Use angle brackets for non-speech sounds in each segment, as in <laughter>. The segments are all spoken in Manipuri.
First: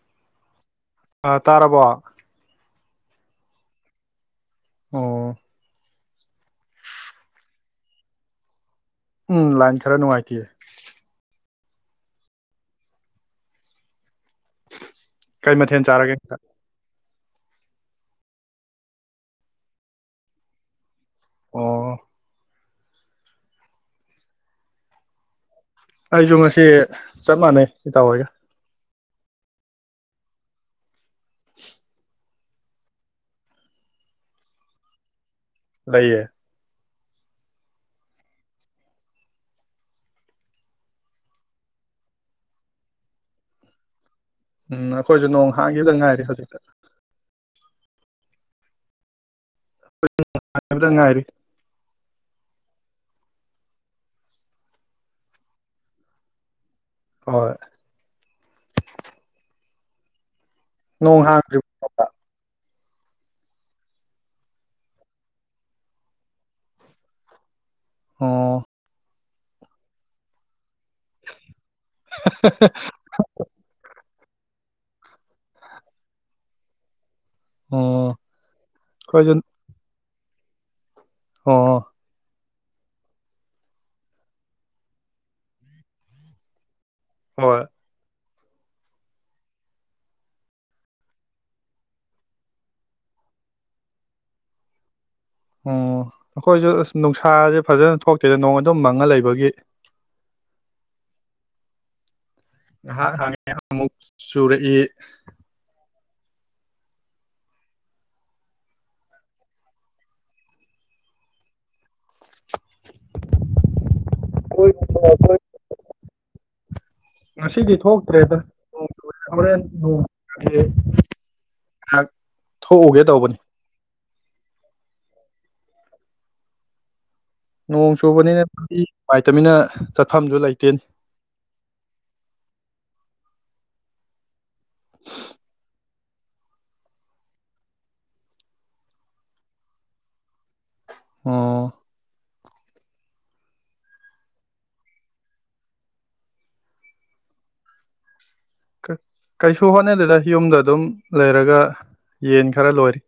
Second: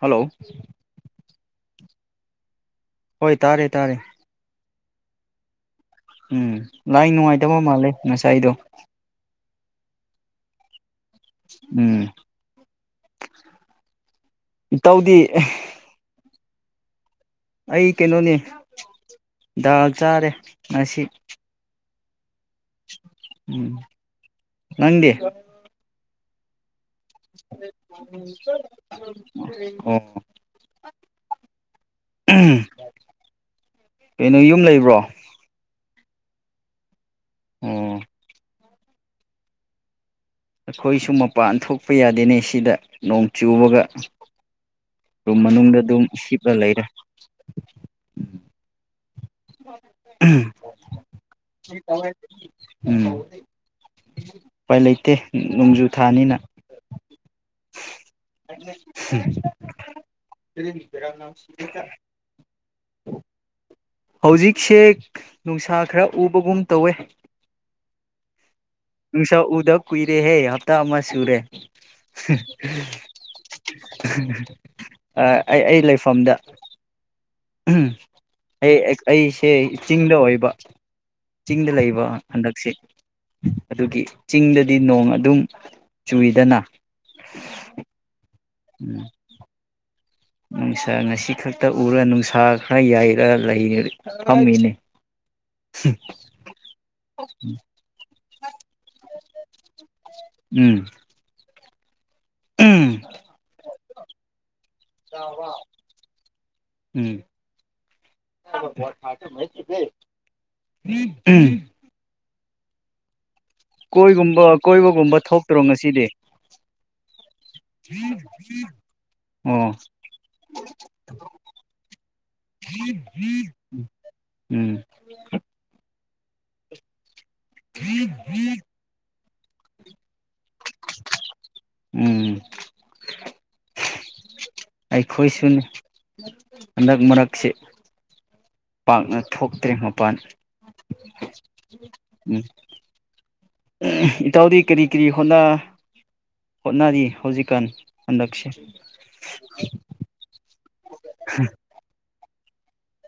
ꯍꯜꯂꯣ ꯑ ꯇꯥꯔꯕꯣ ꯍꯣꯏ ꯇꯥꯔꯦ ꯇꯥꯔꯦ ꯑꯣ ꯎꯝ ꯂꯥꯏ ꯅꯨꯡꯉꯥꯏꯇꯕ ꯃꯥꯜꯂꯦ ꯉꯁꯥꯏꯗꯣ ꯎꯝ ꯂꯥꯏꯟ ꯈꯔ ꯅꯨꯡꯉꯥꯏꯇꯦ ꯎꯝ ꯏ ꯇꯧꯗꯤ ꯑ ꯑꯩ ꯀꯩꯅꯣꯅꯦ ꯗꯥꯜ ꯆꯥꯔꯦ ꯉꯁꯤ ꯑꯣ ꯎꯝ ꯅꯪꯗꯤꯦ ꯑꯩꯁꯨ ꯉꯁꯤ ꯆꯞ ꯃꯥꯟꯅꯩ ꯏꯇꯥꯎ ꯍꯒ ꯑꯣ ꯀꯩꯅꯣ ꯌꯨꯝ ꯂꯩꯕ꯭ꯔꯣ ꯂꯩꯏꯌꯦ ꯎꯝ ꯑꯩꯈꯣꯏꯁꯨ ꯃꯄꯥꯟ ꯊꯣꯛꯄ ꯌꯥꯗꯦꯅꯦ ꯁꯤꯗ ꯅꯣꯡ ꯆꯨꯕꯒ ꯎꯝ ꯑꯩꯈꯣꯏꯁꯨ ꯔꯨꯝ ꯅꯣꯡ ꯃꯅꯨꯡꯗ ꯍꯥꯡꯈꯤꯗ ꯑꯗꯨꯝ ꯉꯥꯏꯔꯦ ꯍꯤꯞꯂ ꯍꯧꯖꯤꯛꯇ ꯂꯩꯔꯦ ꯉꯥꯏꯔ ꯎꯝ ꯎꯥꯏ ꯂꯩꯇꯦ ꯅꯣꯡꯖꯨ ꯊꯥꯅꯤꯅ ꯍꯣꯏ ꯎꯝ ꯅꯣꯡ ꯃꯦꯔꯝ ꯁꯃꯦ ꯊ ꯍꯥꯡꯗ꯭ꯔꯤꯕ ꯎ ꯍꯧꯖꯤꯛꯁꯦ ꯅꯨꯡꯁꯥ ꯈꯔ ꯎꯕꯒꯨꯝ ꯇꯧꯋꯦ ꯑ ꯏꯁ ꯎꯗꯛ ꯀꯨꯏꯔꯦ ꯍꯦ ꯇ ꯑꯃ ꯁꯨꯔꯦ ꯑꯩ ꯑꯩ ꯂꯩꯐꯝꯗ ꯑꯣ ꯎꯝ ꯑꯩꯈꯣꯏꯁꯨ ꯑꯩ ꯑꯩꯁꯦ ꯆꯤꯡ ꯍ ꯏꯕ ꯑꯣ ꯆꯤꯡꯗꯂꯏꯕ꯭ꯔ ꯑꯗꯨꯒꯤ ꯆꯤꯡꯗꯗꯤ ꯅꯣꯡ ꯑꯗꯨꯝ ꯆꯨꯏꯗꯅ ꯍꯣꯏ ꯎꯝ ꯅꯨꯡꯁꯥ ꯉꯁꯤ ꯈꯛꯇ ꯎꯔ ꯅꯨꯡꯁꯥ ꯈꯔ ꯌꯥꯏꯔ ꯂꯩ ꯐꯝꯃꯤꯅꯤ ꯑꯣꯝ ꯅꯈꯣꯏꯁꯨ ꯑꯁ ꯅꯨꯡꯁꯥꯁꯦ ꯐꯖꯅ ꯊꯣꯛꯆ ꯀꯗꯣ ꯅꯣꯡ ꯑꯗꯨꯝ ꯃꯪꯉ ꯂꯩꯕꯒꯤ ꯎꯝ ꯎꯝ ꯉꯍꯥꯛ ꯍꯪꯉ ꯑꯃꯨꯛ ꯆꯨꯔꯛꯏ ꯎꯝ ꯎꯝ ꯀꯣꯏꯒꯨꯝꯕ ꯀꯣꯏꯕꯒꯨꯝꯕ ꯊꯣꯛꯇ꯭ꯔꯣ ꯉꯁꯤꯗꯤ ꯉꯁꯤꯗꯤ ꯊꯣꯛꯇ꯭ꯔꯦꯗ ꯍꯣꯔꯦꯟ ꯑꯣ ꯅꯣꯡ ꯉꯥꯏꯍꯥꯛ ꯊꯣꯛꯎꯒꯦ ꯇꯧꯕꯅꯤ ꯎꯝ ꯅꯣꯡ ꯆꯨꯕꯅꯤꯅꯗꯤ ꯅꯨꯡꯉꯥꯏꯇꯃꯤꯅ ꯆꯠꯐꯝꯗꯨ ꯂꯩ ꯎꯝ ꯑꯩꯈꯣꯏꯁꯨꯅꯤ ꯍꯟꯗꯛ ꯃꯔꯛꯁꯤ ꯄꯥꯛꯅ ꯊꯣꯛꯇ꯭ꯔꯦ ꯃꯄꯥꯟ ꯑꯣ ꯎꯝ ꯏꯇꯥꯎꯗꯤ ꯀꯔꯤ ꯀꯔꯤ ꯍꯣꯠ ꯍꯣꯠꯅꯔꯤ ꯍꯧꯖꯤꯛꯀꯥꯟ ꯍꯟꯗꯛꯁꯦ ꯀꯩ ꯁꯣꯍꯅꯦ ꯂꯩꯗꯥ ꯍ ꯑꯣꯝꯗ ꯑꯗꯨꯝ ꯂꯩꯔꯒ ꯌꯦꯟ ꯈꯔ ꯂꯣꯏꯔꯤ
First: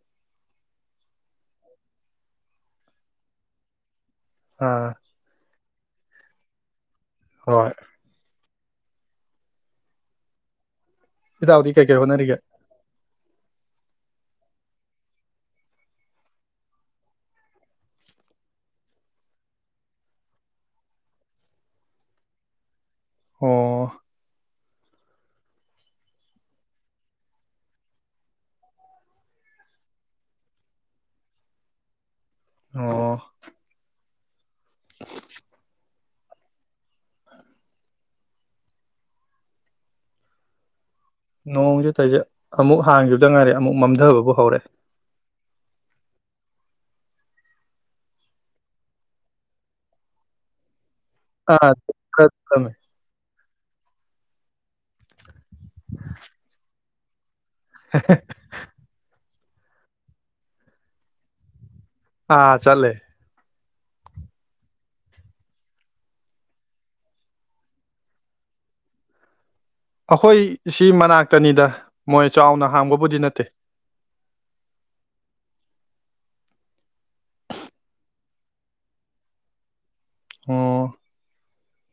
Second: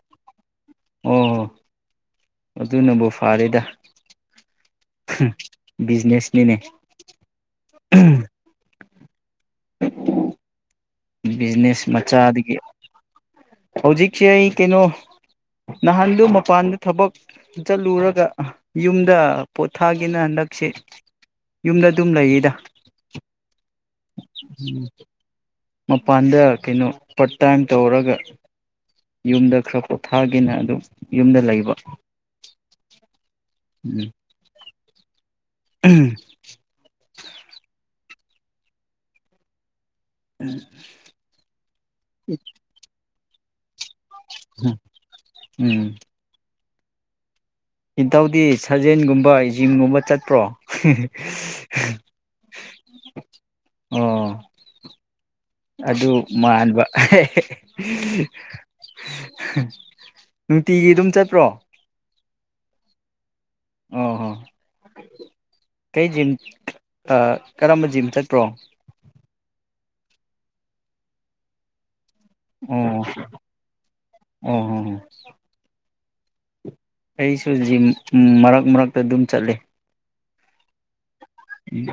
ꯑꯣ ꯍꯣ ꯑꯗꯨꯅꯕꯨ ꯐꯔꯦꯗ ꯑꯥ ꯕꯤꯅꯦꯁꯅꯤꯅꯦ ꯍꯣꯏꯣꯏ ꯏꯇꯥꯎꯗꯤ ꯕꯤꯖꯤꯅꯦꯁ ꯀꯩꯀꯩ ꯍꯣꯠꯅꯔꯤꯒꯦ ꯃꯆꯥꯗꯒꯤ ꯍꯧꯖꯤꯛꯁꯦ ꯑꯩ ꯀꯩꯅꯣ ꯅꯍꯥꯟꯗꯣ ꯃꯄꯥꯟꯗ ꯊꯕꯛ ꯆꯠꯂꯨꯔꯒ ꯌꯨꯝꯗ ꯄꯣꯊꯥꯒꯦꯅ ꯍꯟꯗꯛꯁꯦ ꯌꯨꯝꯗ ꯑꯗꯨꯝ ꯂꯩꯌꯦꯗ ꯑꯣ ꯃꯄꯥꯟꯗ ꯀꯩꯅꯣ ꯄꯥꯔꯠ ꯇꯥꯏꯝ ꯇꯧꯔꯒ ꯌꯨꯝꯗ ꯈꯔ ꯄꯣꯊꯥꯒꯦꯅ ꯑꯗꯨꯝ ꯌꯨꯝꯗ ꯂꯩꯕ ꯑꯣ ꯎꯝ ꯎꯝ ꯅꯣꯡꯁꯨ ꯊꯁꯦꯠ ꯑꯃꯨꯛ ꯍꯥꯡꯈꯤꯕ ꯑꯗꯨꯗꯉꯔꯦ ꯑꯃꯨꯛ ꯃꯝꯊꯕꯕꯨ ꯍꯧꯔꯦ ꯅꯤꯡꯊꯧꯗꯤ ꯁꯥꯖꯦꯜꯒꯨꯝꯕ ꯖꯤꯝꯒꯨꯝꯕ ꯆꯠꯄ꯭ꯔꯣ ꯑꯥꯤ ꯀꯃꯦ ꯑꯣ ꯑꯗꯨ ꯃꯥꯟꯕ ꯑ <unintelligible> ꯅꯨꯡꯇꯤꯒꯤ ꯑꯗꯨꯝ ꯆꯠꯄ꯭ꯔꯣ ꯑꯥ ꯆꯂꯦ ꯑꯣꯍꯣ ꯀꯩ ꯖꯤꯝ ꯀꯔꯝꯕ ꯖꯤꯝ ꯆꯠꯄ꯭ꯔꯣ ꯑꯩꯈꯣꯏ ꯁꯤ ꯃꯅꯥꯛꯇꯅꯤꯗ ꯃꯣꯏ ꯆꯥꯎꯅ ꯑꯣ ꯍꯥꯡꯕꯕꯨꯗꯤ ꯅꯠꯇꯦ ꯑꯣ ꯍ ꯑꯩꯁꯨ ꯖꯤꯝ ꯃꯔꯛ ꯃꯔꯛꯇ ꯑꯗꯨꯝ ꯆꯠꯂꯤ ꯑꯣ ꯎꯝ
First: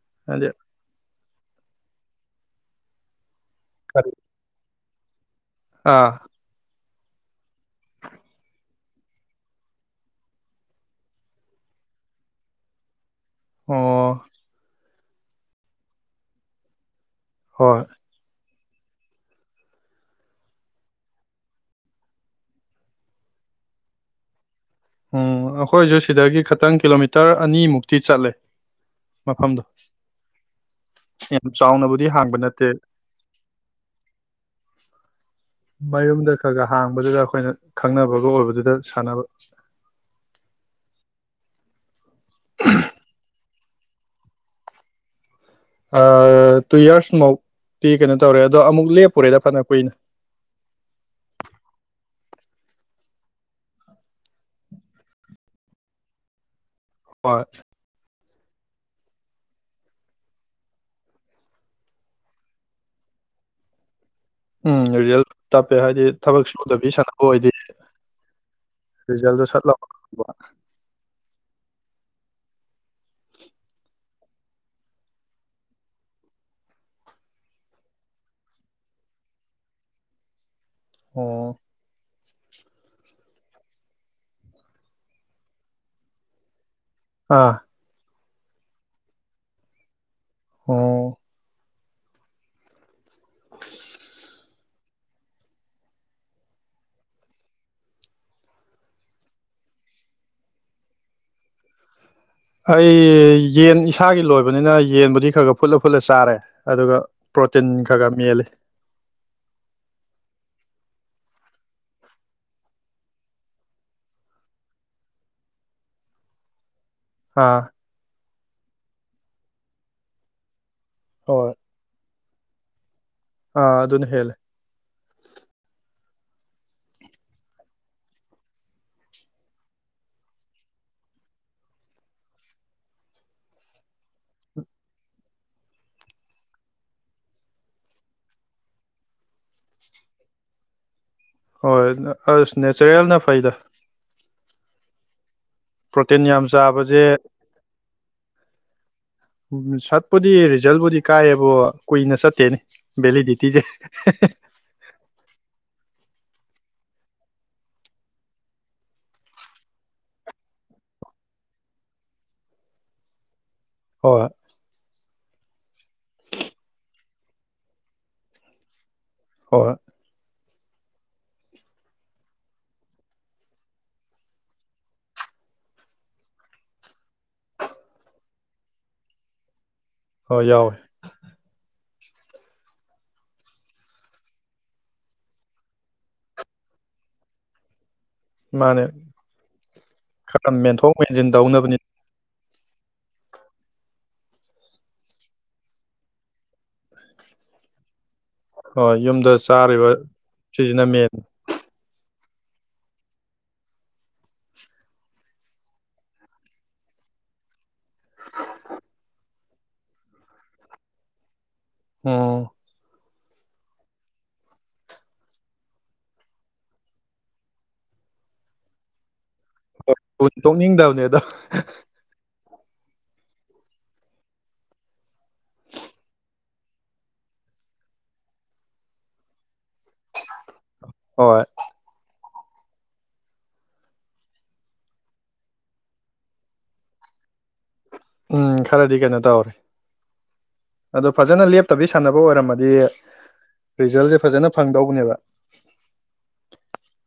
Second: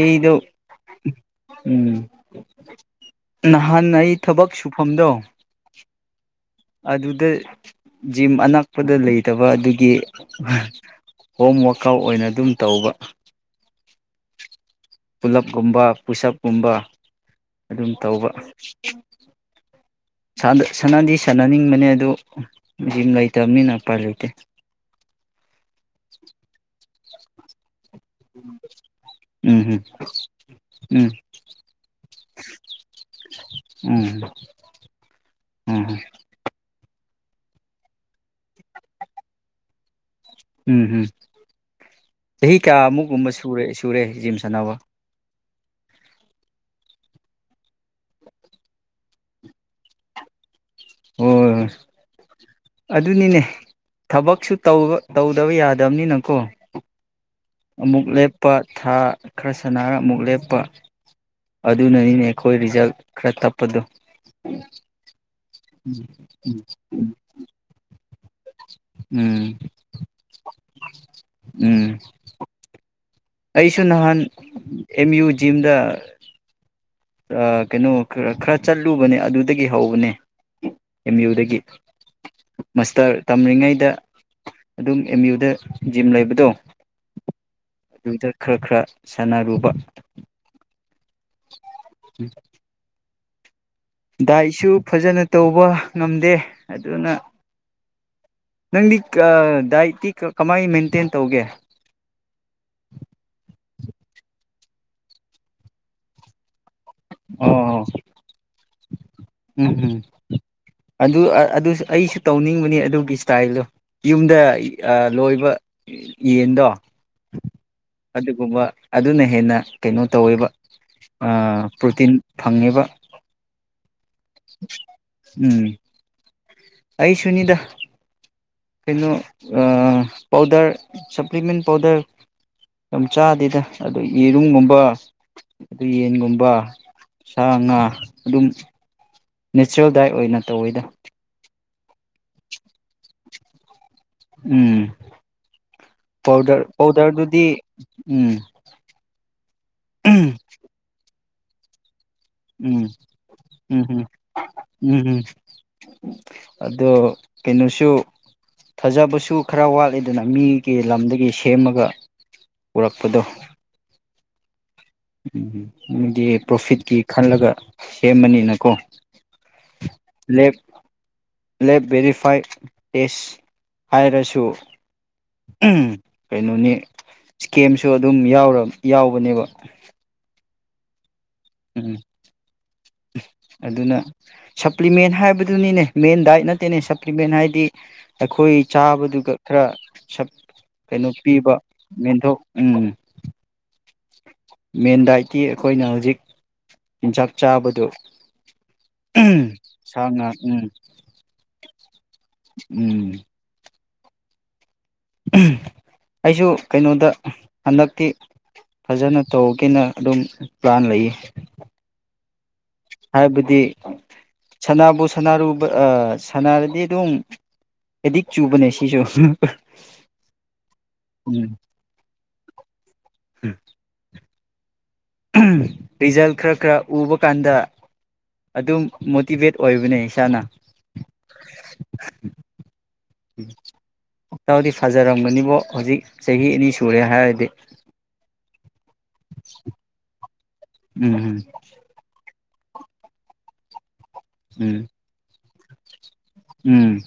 ꯑꯩꯗꯨ ꯍꯥꯏꯗꯤ ꯎꯝ ꯀꯔꯤ ꯅꯍꯥꯟꯏ ꯊꯕꯛ ꯁꯨ ꯍꯝꯗꯣꯡ ꯑꯥ ꯑꯗꯨꯗ ꯖꯤꯝ ꯑꯅꯛꯄꯗ ꯂꯩꯇꯕ ꯑꯗꯨꯒꯤ ꯍꯣꯝ ꯋꯥꯔꯀ ꯑꯥꯎꯠ ꯑꯣꯏꯅ ꯑꯗꯨꯝ ꯇꯧꯕ ꯑꯣ ꯄꯨꯜꯂꯞꯒꯨꯝꯕ ꯄꯨꯁꯞꯀꯨꯝꯕ ꯍꯣꯏ ꯑꯗꯨꯝ ꯇꯧꯕ ꯁꯥꯟꯅꯗꯤ ꯁꯥꯟꯅꯅꯤꯡꯕꯅꯦ ꯑꯗꯨ ꯖꯤꯝ ꯂꯩꯇꯕꯅꯤꯅ ꯎꯄꯥꯏ ꯂꯩꯇꯦ ꯎꯝ ꯑꯩꯈꯣꯏꯁꯨ ꯁꯤꯗꯒꯤ ꯈꯇꯪ ꯀꯤꯂꯣꯃꯤꯇꯔ ꯇꯔ ꯑꯅꯤꯃꯨꯛ ꯇꯤ ꯆꯠꯂꯦ ꯃꯐꯝꯗꯣ ꯎꯝ ꯎꯝ ꯌꯥꯝ ꯆꯥꯎꯅꯕꯨꯗꯤ ꯍꯥꯡꯕ ꯅꯠꯇꯦ ꯎꯝ ꯎꯝ ꯃꯌꯨꯝꯗ ꯈꯔ ꯈ ꯍꯥꯡꯕꯗꯨꯗ ꯑꯩꯈꯣꯏꯅ ꯈꯪꯅꯕꯒ ꯑꯣꯏꯕꯗꯨꯗ ꯁꯥꯟꯅꯕ ꯎꯝ ꯎꯝ ꯆꯍꯤ ꯀꯌꯥ ꯑꯃꯨ ꯀꯨꯝꯕ ꯁꯨꯔꯦ ꯁꯨꯔꯦ ꯖꯤꯝ ꯁꯥꯟꯅꯕ ꯇꯨ ꯌꯔꯁꯃꯨꯛꯇꯤ ꯀꯩꯅꯣ ꯇꯧꯔꯦ ꯑꯗꯣ ꯑꯃꯨꯛ ꯂꯦꯞꯄꯨꯔꯦꯗ ꯐꯅ ꯀꯨꯏꯅ ꯍꯣꯏ ꯍꯣꯏ ꯑꯗꯨꯅꯤꯅꯦ ꯊꯕꯛꯁꯨ ꯇꯧ ꯇꯧꯗꯕ ꯌꯥꯗꯕꯅꯤꯅꯀꯣ ꯍꯣꯏ ꯑꯃꯨꯛ ꯂꯦꯞ ꯇꯞꯄ ꯊꯥ ꯈꯔ ꯁꯅꯔ ꯑꯃꯨꯛ ꯂꯦꯞꯄ ꯑꯗꯨꯅꯅꯤꯅꯦ ꯑꯩꯈꯣꯏ ꯔꯤꯖꯜ ꯈꯔ ꯇꯞꯄꯗꯨꯣ ꯎꯝ ꯔꯤꯖꯜ ꯇꯞꯄꯦ ꯍꯥꯏꯗꯤ ꯊꯕꯛ ꯁꯨꯗꯕꯤ ꯁꯥꯟꯅꯕ ꯑꯣꯏꯗꯤ ꯔꯤꯖꯜꯗꯣ ꯎꯝ ꯁꯠ <inaudible> ꯎꯝ ꯑꯩꯁꯨ ꯅꯍꯥꯟ ꯑꯦꯝ ꯌꯨ ꯖꯤꯝꯗ ꯑ ꯀꯩꯅꯣ ꯈꯔ ꯈꯔ ꯆꯠꯂꯨꯕꯅꯦ ꯑꯗꯨꯗꯒꯤ ꯍꯧꯕꯅꯦ ꯑꯦꯝ ꯌꯨꯗꯒꯤ ꯃꯥꯁꯇꯔ ꯇꯝꯔꯤꯉꯩꯗ ꯑꯗꯨꯝ ꯑꯦꯝ ꯌꯨꯗ ꯖꯤꯝ ꯂꯩꯕꯗꯣ ꯑꯥ ꯑꯗꯨꯗ ꯈꯔ ꯈꯔ ꯁꯥꯟꯅꯔꯨꯕ ꯑꯣ ꯎꯝ <inaudible> ꯗꯥꯏꯠꯁꯨ ꯐꯖꯅ ꯇꯧꯕ ꯉꯝꯗꯦ ꯑꯗꯨꯅ ꯅꯪꯗꯤ ꯗꯥꯏꯠꯇꯤ ꯀꯃꯥꯏꯅ ꯃꯦꯟꯇꯦꯟ ꯇꯧꯒꯦ ꯑꯩ ꯌꯦꯟ ꯏꯁꯥꯒꯤ ꯂꯣꯏꯕꯅꯤꯅ ꯌꯦꯟꯕꯨꯗꯤ ꯈꯔ ꯈꯔ ꯐꯨꯠꯂ ꯐꯨꯠꯂ ꯆꯥꯔꯦ ꯑꯗꯨꯒ ꯄ꯭ꯔꯣꯇꯤꯟ ꯑꯣ ꯈꯔ ꯈ ꯃꯦꯜꯂꯤ ꯎꯝ ꯎꯝ ꯑꯗꯨ ꯑꯩꯁꯨ ꯇꯧꯅꯤꯡꯕꯅꯤ ꯑꯗꯨꯒꯤ ꯏꯁꯇꯥꯏꯜꯗꯣ ꯌꯨꯝꯗ ꯂꯣꯏꯕ ꯌꯦꯟꯗꯣ ꯑꯥ ꯑꯗꯨꯒꯨꯝꯕ ꯑꯗꯨꯅ ꯍꯦꯟꯅ ꯀꯩꯅꯣ ꯇꯧꯋꯦꯕ ꯑ ꯍꯣꯏ ꯄ꯭ꯔꯣꯇꯤꯟ ꯐꯪꯉꯤꯕ ꯑꯗꯨꯅꯦ ꯍꯂ ꯎꯝ ꯑꯩ ꯁꯨꯅꯤꯗ ꯀꯩꯅꯣ ꯄꯥꯎꯗꯔ ꯁꯄ꯭ꯂꯤꯃꯦꯟ ꯄꯥꯎꯗꯔ ꯌꯥꯝ ꯆꯥꯗꯦꯗ ꯑꯗꯨ ꯌꯦꯔꯨꯝꯒꯨꯝꯕ ꯑꯗꯨ ꯌꯦꯟꯒꯨꯝꯕ ꯁꯥ ꯉꯥ ꯑꯗꯨꯝ ꯅꯦꯆꯔꯦꯜ ꯗꯥꯏꯠ ꯑꯣꯏꯅ ꯇꯧꯋꯦꯗ ꯍꯣꯏ ꯑꯁ ꯅꯦꯆꯔꯦꯜꯅ ꯐꯩꯗ ꯎꯝ ꯄ꯭ꯔꯣꯇꯤꯟ ꯌꯥꯝ ꯄꯥꯎꯗꯔ ꯆꯥꯕꯁꯦ ꯄꯥꯎꯗꯔꯗꯨꯗꯤ ꯎꯝ ꯁꯠꯄꯨꯗꯤ ꯎꯝ ꯔꯤꯖꯜꯕꯨꯗꯤ ꯀꯥꯏꯌꯦꯕꯣ ꯀꯨꯏꯅ ꯆꯠꯇꯦꯅꯤ ꯎꯝ ꯚꯦꯂꯤꯗꯤꯇꯤꯁꯦ ꯎꯝ ꯎꯝ ꯎꯝ ꯑꯗꯣ ꯀꯩꯅꯣꯁꯨ ꯊꯥꯖꯕꯁꯨ ꯈꯔ ꯋꯥꯠꯂꯤꯦꯗꯅ ꯃꯤꯒꯤ ꯂꯝꯗꯒꯤ ꯁꯦꯝꯃꯒ ꯄꯨꯔꯛꯄꯗꯣ ꯋꯥ ꯎꯝ ꯑꯃꯗꯤꯗꯤ ꯄ꯭ꯔꯣꯐꯤꯠꯀꯤ ꯈꯜꯂꯒ ꯁꯦꯝꯕꯅꯤꯅꯀꯣ ꯍꯔ ꯂꯦꯞ ꯂꯦꯞ ꯚꯦꯔꯤꯐꯥꯏꯠ ꯇꯦꯁ ꯍꯥꯏꯔꯁꯨ ꯀꯩꯅꯣꯅꯤ ꯏꯁꯀꯦꯝꯁꯨ ꯑꯗꯨꯝ ꯌꯥꯎꯕꯅꯦꯕ ꯍꯣꯏ ꯌꯥꯎꯏꯦ ꯎꯝ ꯑꯗꯨꯅ ꯁꯄ꯭ꯂꯤꯃꯦꯟ ꯍꯥꯏꯕꯗꯨꯅꯤꯅꯦ ꯃꯦꯟ ꯗꯥꯏꯠ ꯅꯠꯇꯦꯅꯦ ꯁꯄ꯭ꯂꯤꯃꯦꯟ ꯍꯥꯏꯗꯤ ꯑꯩꯈꯣꯏ ꯃꯥꯅꯦ ꯆꯥꯕꯗꯨꯒ ꯈꯔ ꯁ ꯈꯔ ꯃꯦꯟꯊꯣꯛ ꯀꯩꯅꯣ ꯃꯦꯟꯁꯤꯟ ꯄꯤꯕ ꯇꯧꯅꯕꯅꯤ ꯃꯦꯟꯊꯣꯛ ꯎꯨꯡꯨꯡ ꯃꯦꯟ ꯗꯥꯏꯠꯇꯤ ꯑꯩꯈꯣꯏꯅ ꯍꯧꯖꯤꯛ ꯆꯤꯟꯖꯥꯛ ꯆꯥꯕꯗꯨ ꯍꯣꯏ ꯌꯨꯝꯗ ꯆꯥꯔꯤꯕ ꯁꯥ ꯉꯥ ꯎꯝ ꯁꯤꯁꯤꯅ ꯃꯦꯟꯅꯤ ꯎꯝ ꯑꯩꯁꯨ ꯀꯩꯅꯣꯗ ꯍꯟꯗꯛꯇꯤ ꯐꯖꯅ ꯇꯧꯒꯦꯅ ꯑꯗꯨꯝ ꯄ꯭ꯂꯥꯟ ꯂꯩꯌꯦ ꯑꯣ ꯍꯥꯏꯕꯗꯤ ꯁꯅꯥꯕꯨ ꯁꯅꯥꯔꯨꯕ ꯁꯅꯥꯔꯗꯤ ꯑꯗꯨꯝ ꯑꯦꯗꯤꯛ ꯆꯨꯕꯅꯦ ꯁꯤꯁꯨ ꯇꯣꯛꯅꯤꯡꯗꯕꯅꯦ ꯑꯗꯣ ꯎꯝ ꯔꯤꯖꯜ ꯈꯔ ꯈꯔ ꯎꯕ ꯀꯥꯟꯗ ꯑꯗꯨꯝ ꯃꯣꯇꯤꯚꯦꯠ ꯑꯣꯏꯕꯅꯦ ꯏꯁꯥꯅ ꯍꯣꯏ ꯎꯝ ꯍꯇꯥꯎꯗꯤ ꯐꯖꯔꯝꯒꯅꯤꯕꯣ ꯍꯧꯖꯤꯛ ꯆꯍꯤ ꯑꯅꯤ ꯁꯨꯔꯦ ꯍꯥꯏꯔꯗꯤ ꯎꯝ ꯈꯔꯗꯤ ꯀꯩꯅꯣ ꯇꯧꯔꯦ ꯑꯗꯣ ꯎꯝ ꯐꯖꯅ ꯂꯦꯞꯇꯕꯤ ꯁꯥꯟꯅꯕ ꯑꯣꯏꯔꯝꯃꯗꯤ ꯔꯤꯖꯜ ꯐꯖꯅ ꯎꯝ ꯐꯪꯗꯧꯕꯅꯦꯕ <unintelligible> ꯎꯝ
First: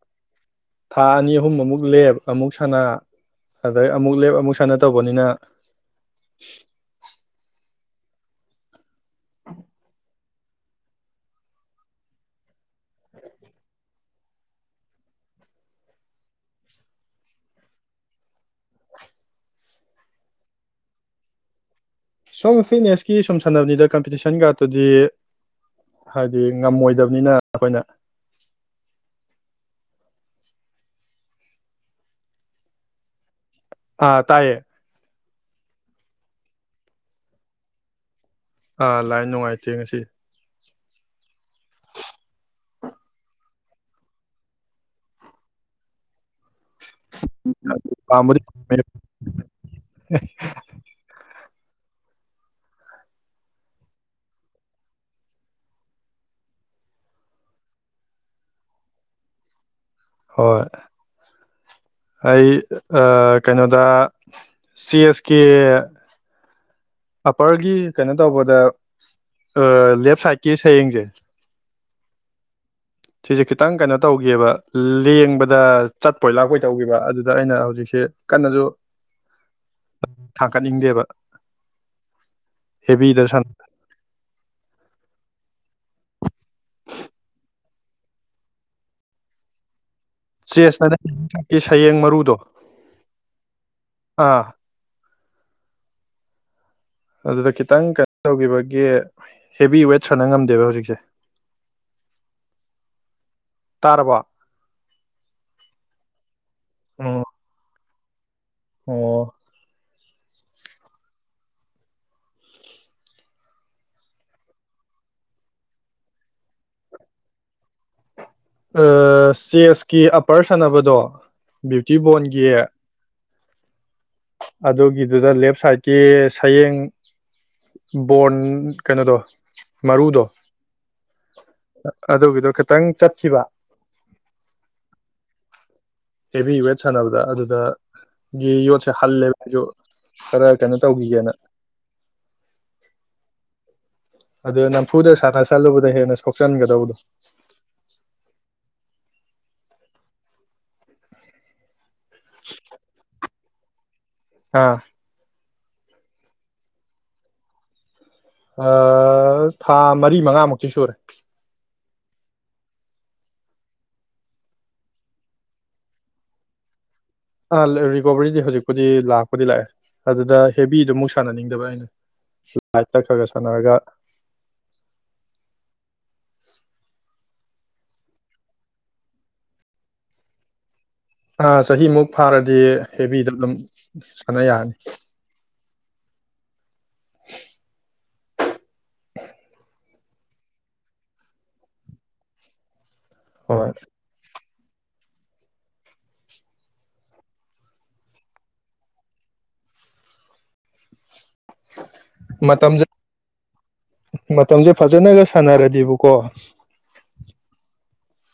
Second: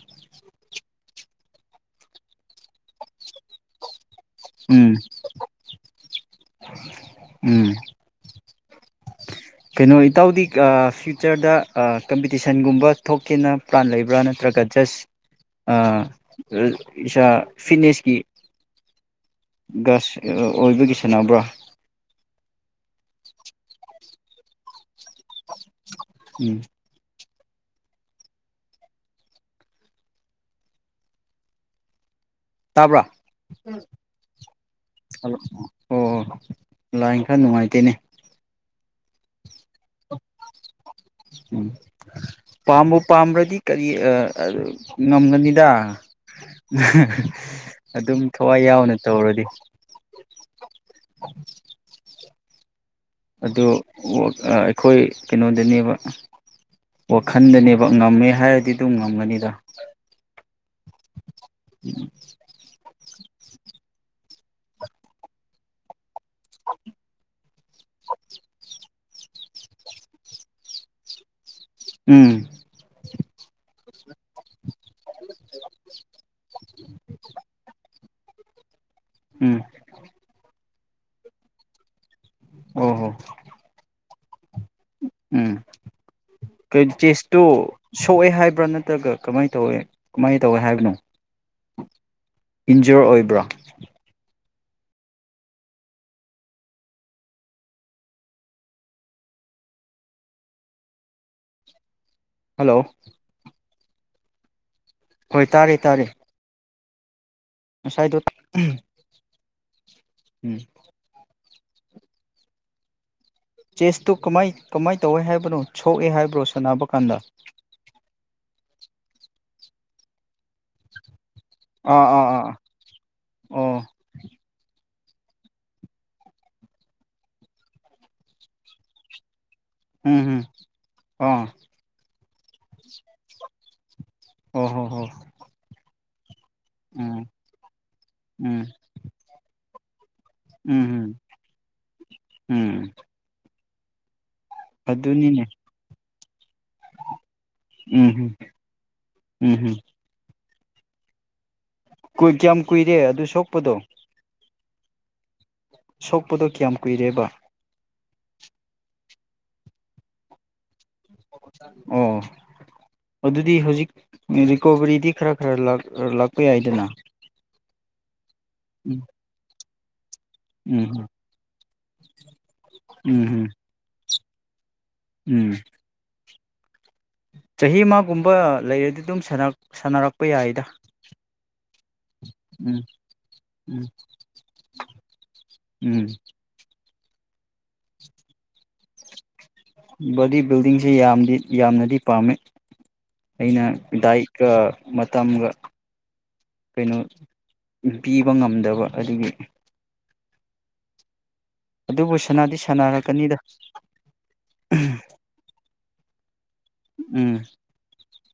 ꯊꯥ ꯑꯅꯤ ꯑꯍꯨꯝ ꯑꯃꯨꯛ ꯂꯦꯞ ꯑꯃꯨꯛ ꯁꯅꯥ ꯑꯗꯩ ꯑꯃꯨꯛ ꯂꯦꯞ ꯑꯃꯨꯛ ꯁꯥꯟꯅ ꯎꯝ ꯇꯧꯕꯅꯤꯅ <unintelligible> ꯀꯩꯅꯣ ꯏꯇꯥꯎꯗꯤ ꯐ꯭ꯌꯨꯆꯔꯗ ꯀꯝꯄꯤꯇꯤꯁꯟꯒꯨꯝꯕ ꯊꯣꯛꯀꯦꯅ ꯄ꯭ꯂꯥꯟ ꯂꯩꯕ꯭ꯔꯥ ꯅꯠꯇ꯭ꯔꯒ ꯖꯁ ꯏꯁꯥ ꯐꯤꯠꯅꯦꯁꯀꯤ ꯒ ꯑꯣꯏꯕꯒꯤ ꯁꯥꯟꯅꯕ꯭ꯔꯥ ꯁꯨꯝ ꯐꯤꯠꯅꯦꯁꯀꯤ ꯁꯨꯝ ꯁꯥꯟꯅꯕꯅꯤꯗ ꯀꯝꯄꯤꯇꯤꯁꯟ ꯉꯥꯛꯇꯗꯤ ꯍꯥꯏꯗꯤ ꯎꯝ ꯉꯝꯃꯣꯏꯗꯕꯅꯤꯅ ꯑꯩꯈꯣꯏꯅ ꯇꯥꯕ꯭ꯔꯥ ꯑꯥ ꯇꯥꯏꯌꯦ ꯍꯜꯂꯣ ꯍꯣꯏ ꯍꯣꯏꯣꯏ ꯂꯥꯛ ꯈꯔ ꯅꯨꯡꯉꯥꯏꯇꯦꯅꯦ ꯑꯥ ꯂꯥꯏ ꯅꯨꯡꯉꯥꯏꯇꯦ ꯉꯁꯤ ꯎꯝ ꯄꯥꯝꯕ ꯄꯥꯝꯕ꯭ꯔꯗꯤ ꯀꯔꯤ ꯉꯝꯒꯅꯤꯗ ꯑꯗꯨꯝ ꯄꯥꯝꯕꯨꯗꯤ ꯊꯋꯥꯏ ꯄꯥꯝꯃꯦ ꯌꯥꯎꯅ ꯇꯧꯔꯗꯤ ꯑꯗꯨ ꯑꯩꯈꯣꯏ ꯀꯩꯅꯣꯗꯅꯦꯕ ꯋꯥꯈꯜꯗꯅꯦꯕ ꯉꯝꯃꯦ ꯍꯥꯏꯔꯗꯤ ꯑꯗꯨꯝ ꯉꯝꯒꯅꯤꯗ ꯍꯣꯏ ꯑꯩ ꯀꯩꯅꯣꯗ ꯁꯤ ꯑꯦꯁ ꯀꯦ ꯑꯞꯄꯔꯒꯤ ꯀꯩꯅꯣ ꯇꯧꯕꯗ ꯑ ꯂꯦꯞ ꯁꯥꯏꯠꯀꯤ ꯁꯌꯦꯡꯁꯦ ꯎꯝ ꯁꯤꯁꯦ ꯈꯤꯇꯪ ꯀꯩꯅꯣ ꯇꯧꯒꯕ ꯂꯦꯡꯕꯗ ꯆꯠꯄꯣꯏ ꯂꯥꯛꯄꯣꯏ ꯇꯧꯈꯤꯕ ꯑꯗꯨꯗ ꯑꯩꯅ ꯍꯧꯖꯤꯛꯁꯦ ꯀꯟꯅꯁꯨ ꯎꯝ ꯅꯤꯡꯗꯦꯕ ꯑꯣ ꯍꯦꯕꯤ ꯍꯣ ꯏꯗꯁꯥꯟ ꯎꯝ ꯀ ꯆꯦꯁꯇꯨ ꯁꯣꯛꯑꯦ ꯍꯥꯏꯕ꯭ꯔꯥ ꯅꯠꯇ꯭ꯔꯒ ꯀꯃꯥꯏꯅ ꯇꯧꯋꯦ ꯀꯃꯥꯏꯅ ꯇꯧꯋꯦ ꯍꯥꯏꯕꯅꯣ ꯆꯦꯁꯅꯀꯤ ꯁꯌꯦꯡ ꯃꯔꯨꯗꯣ ꯏꯟꯖꯣꯔ ꯑꯣꯏꯕ꯭ꯔꯥ ꯑꯥ ꯑꯗꯨꯗ ꯈꯤꯇꯪ ꯀꯩꯅꯣ ꯇꯧꯈꯤꯕꯒꯤ ꯍꯦꯚ ꯋꯦꯠ ꯁꯅ ꯉꯝꯗꯦꯕ ꯍꯧꯖꯤꯛꯁꯦ ꯍꯜꯂꯣ ꯇꯔꯕꯥ ꯍꯣꯏ ꯇꯥꯔꯦ ꯇꯥꯔꯦ ꯑ ꯁꯥꯏꯗ ꯑꯣ ꯎꯝ ꯆꯦꯁꯇꯨ ꯀꯃꯥꯏ ꯀꯃꯥꯏ ꯇꯧꯋꯦ ꯍꯥꯏꯕꯅꯣ ꯁꯣꯛꯑꯦ ꯍꯥꯏꯕ꯭ꯔꯣ ꯁꯥꯟꯅꯕ ꯀꯥꯟꯗ ꯆꯦꯁꯀꯤ ꯑꯞꯄꯔ ꯁꯥꯟꯅꯕꯗꯣ ꯕꯤꯌꯨꯇꯤ ꯣꯟꯒꯤ ꯎ ꯑꯗꯨꯒꯤꯗꯨꯗ ꯂꯦꯞ ꯁꯥꯏꯠꯀꯤ ꯁꯌꯦꯡ ꯕꯣꯔꯟ ꯀꯩꯅꯣꯗꯣ ꯎꯝ ꯃꯔꯨꯗꯣ ꯎꯝ ꯑꯥ ꯑꯗꯨꯒꯤꯗꯣ ꯈꯤꯇꯪ ꯆꯠꯈꯤꯕ ꯑ ꯍ ꯍ ꯍꯦꯚꯤ ꯋꯦꯠ ꯁꯥꯟꯅꯕꯗ ꯑꯗꯨ ꯒꯤ ꯎꯝ ꯌꯣꯠꯁꯦ ꯍꯜꯂꯦꯕꯁꯨ ꯈꯔ ꯀꯩꯅꯣ ꯎꯝ ꯎꯝ ꯇꯧꯈꯤꯒꯦꯅ ꯎꯝ ꯑꯗꯨꯗ ꯅꯝꯐꯨꯗ ꯁꯥꯟꯅ ꯑꯗꯨꯅꯤꯅꯦ ꯁꯜꯂꯨꯕꯗ ꯍꯦꯟꯅ ꯆꯟꯒꯗꯧꯕꯗꯣ ꯎꯝ ꯎꯝ ꯎꯝ ꯍꯝ꯫ ꯀꯨꯏ ꯀꯌꯥꯝ ꯀꯨꯏꯔꯦ ꯑꯗꯨ ꯁꯣꯛ ꯄꯗꯣ ꯑꯥ꯫ ꯁꯣꯛꯄꯗꯣ ꯀꯌꯥꯝ ꯀꯨꯏꯔꯦꯕ? ꯊꯥ ꯃꯔꯤ- ꯃꯉꯥꯃꯨꯛꯇꯤ ꯁꯨꯔꯦ꯫ ꯑꯣ ꯑꯗꯨꯗꯤ ꯍꯧꯖꯤꯛ ꯔꯤꯀꯣꯕꯔꯤꯗꯤ ꯈꯔ- ꯈꯔ ꯂꯥꯛꯄ ꯌꯥꯏꯗꯅ ꯑ ꯔꯤꯕꯔꯤꯗꯤ ꯍꯧꯖꯤꯛꯄꯨꯗꯤ ꯎꯝ ꯂꯥꯛꯄꯨꯗꯤ ꯂꯥꯛꯑꯦ ꯫ ꯑꯗꯨꯗ ꯍꯦꯕꯤꯗꯨ ꯎꯝ ꯑꯃꯨꯛ ꯁꯥꯟꯅꯅꯤꯡꯗꯕ ꯑꯩꯅ꯫ <inaudible> ꯂꯥꯏꯠ ꯎꯝ ꯇꯛꯈ꯭ꯔꯒ ꯎꯝ ꯁꯥꯟꯅꯔꯒ ꯎꯝ꯫ <inaudible> ꯆꯍꯤ ꯑꯃꯒꯨꯝꯕ ꯂꯩꯔꯗꯤ ꯑꯗꯨꯝ ꯁꯥꯟꯅꯔꯛꯄ ꯌꯥꯏꯗ ꯑ ꯆꯍꯤꯃꯨꯛ ꯐꯥꯔꯗꯤ ꯎꯝ ꯍꯦꯕꯤꯗ ꯑꯗꯨꯝ ꯎꯝ ꯁꯥꯟꯅ ꯌꯥꯔꯅꯤ꯫ ꯎꯝ꯫ <inaudible> ꯕꯣꯗꯤ ꯕꯤꯜꯗꯤꯡꯁꯤ ꯌꯥꯝꯗꯤ ꯌꯥꯝꯅꯗꯤ ꯄꯥꯝꯃꯤ ꯑꯩꯅ ꯍꯣꯏ ꯗꯥꯏ ꯃꯇꯝꯒ ꯀꯩꯅꯣ ꯄꯤꯕ ꯉꯝꯗꯕ ꯑꯗꯨꯒꯤ ꯑꯗꯨꯕꯨ ꯁꯅꯥꯗꯤ ꯃꯇꯝꯁꯦ ꯁꯥꯟꯅꯔꯛꯀꯅꯤꯗ ꯃꯇꯝꯁꯦ ꯐꯖꯅꯒ ꯁꯥꯟꯅꯔꯗꯤ ꯗꯕꯨꯨ ꯀꯣ ꯎꯝ꯫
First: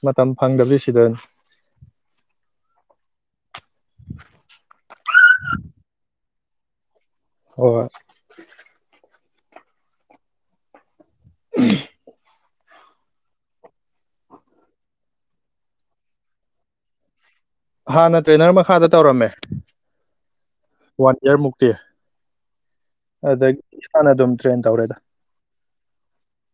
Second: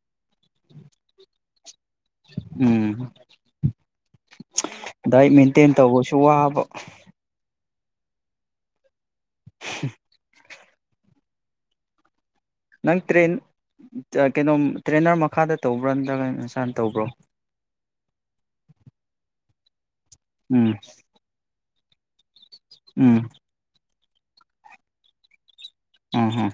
ꯃꯇꯝ ꯐꯪꯗꯕ ꯁꯤꯗ ꯎꯝ ꯗꯥꯏꯠ ꯃꯦꯟꯇꯦꯟ ꯇꯧꯕꯁꯨ ꯋꯥꯕ ꯍꯣꯏ ꯫ <unintelligible> <unintelligible> ꯅꯪ ꯇ꯭ꯔꯦꯟ ꯀꯩꯅꯣꯝ ꯇ꯭ꯔꯦꯟꯅꯔ ꯃꯈꯥꯗ ꯇꯧꯕ꯭ꯔꯥ ꯅꯠꯇ꯭ꯔꯒ ꯅꯁꯥꯅ ꯇꯧꯕ꯭ꯔꯣ? ꯍꯥꯟꯅ ꯇ꯭ꯔꯦꯅꯔ ꯃꯈꯥꯗ ꯇꯧꯔꯝꯃꯦ ꯎꯝ ꯋꯥꯟ ꯏꯌꯥꯔ ꯃꯨꯛꯇꯤ ꯎꯝ ꯑꯗ ꯍꯥꯟꯅ ꯑꯗꯨꯝ ꯇ꯭ꯔꯦꯟ ꯇꯧꯔꯦꯗ ꯫ ꯑ ꯍꯥꯥ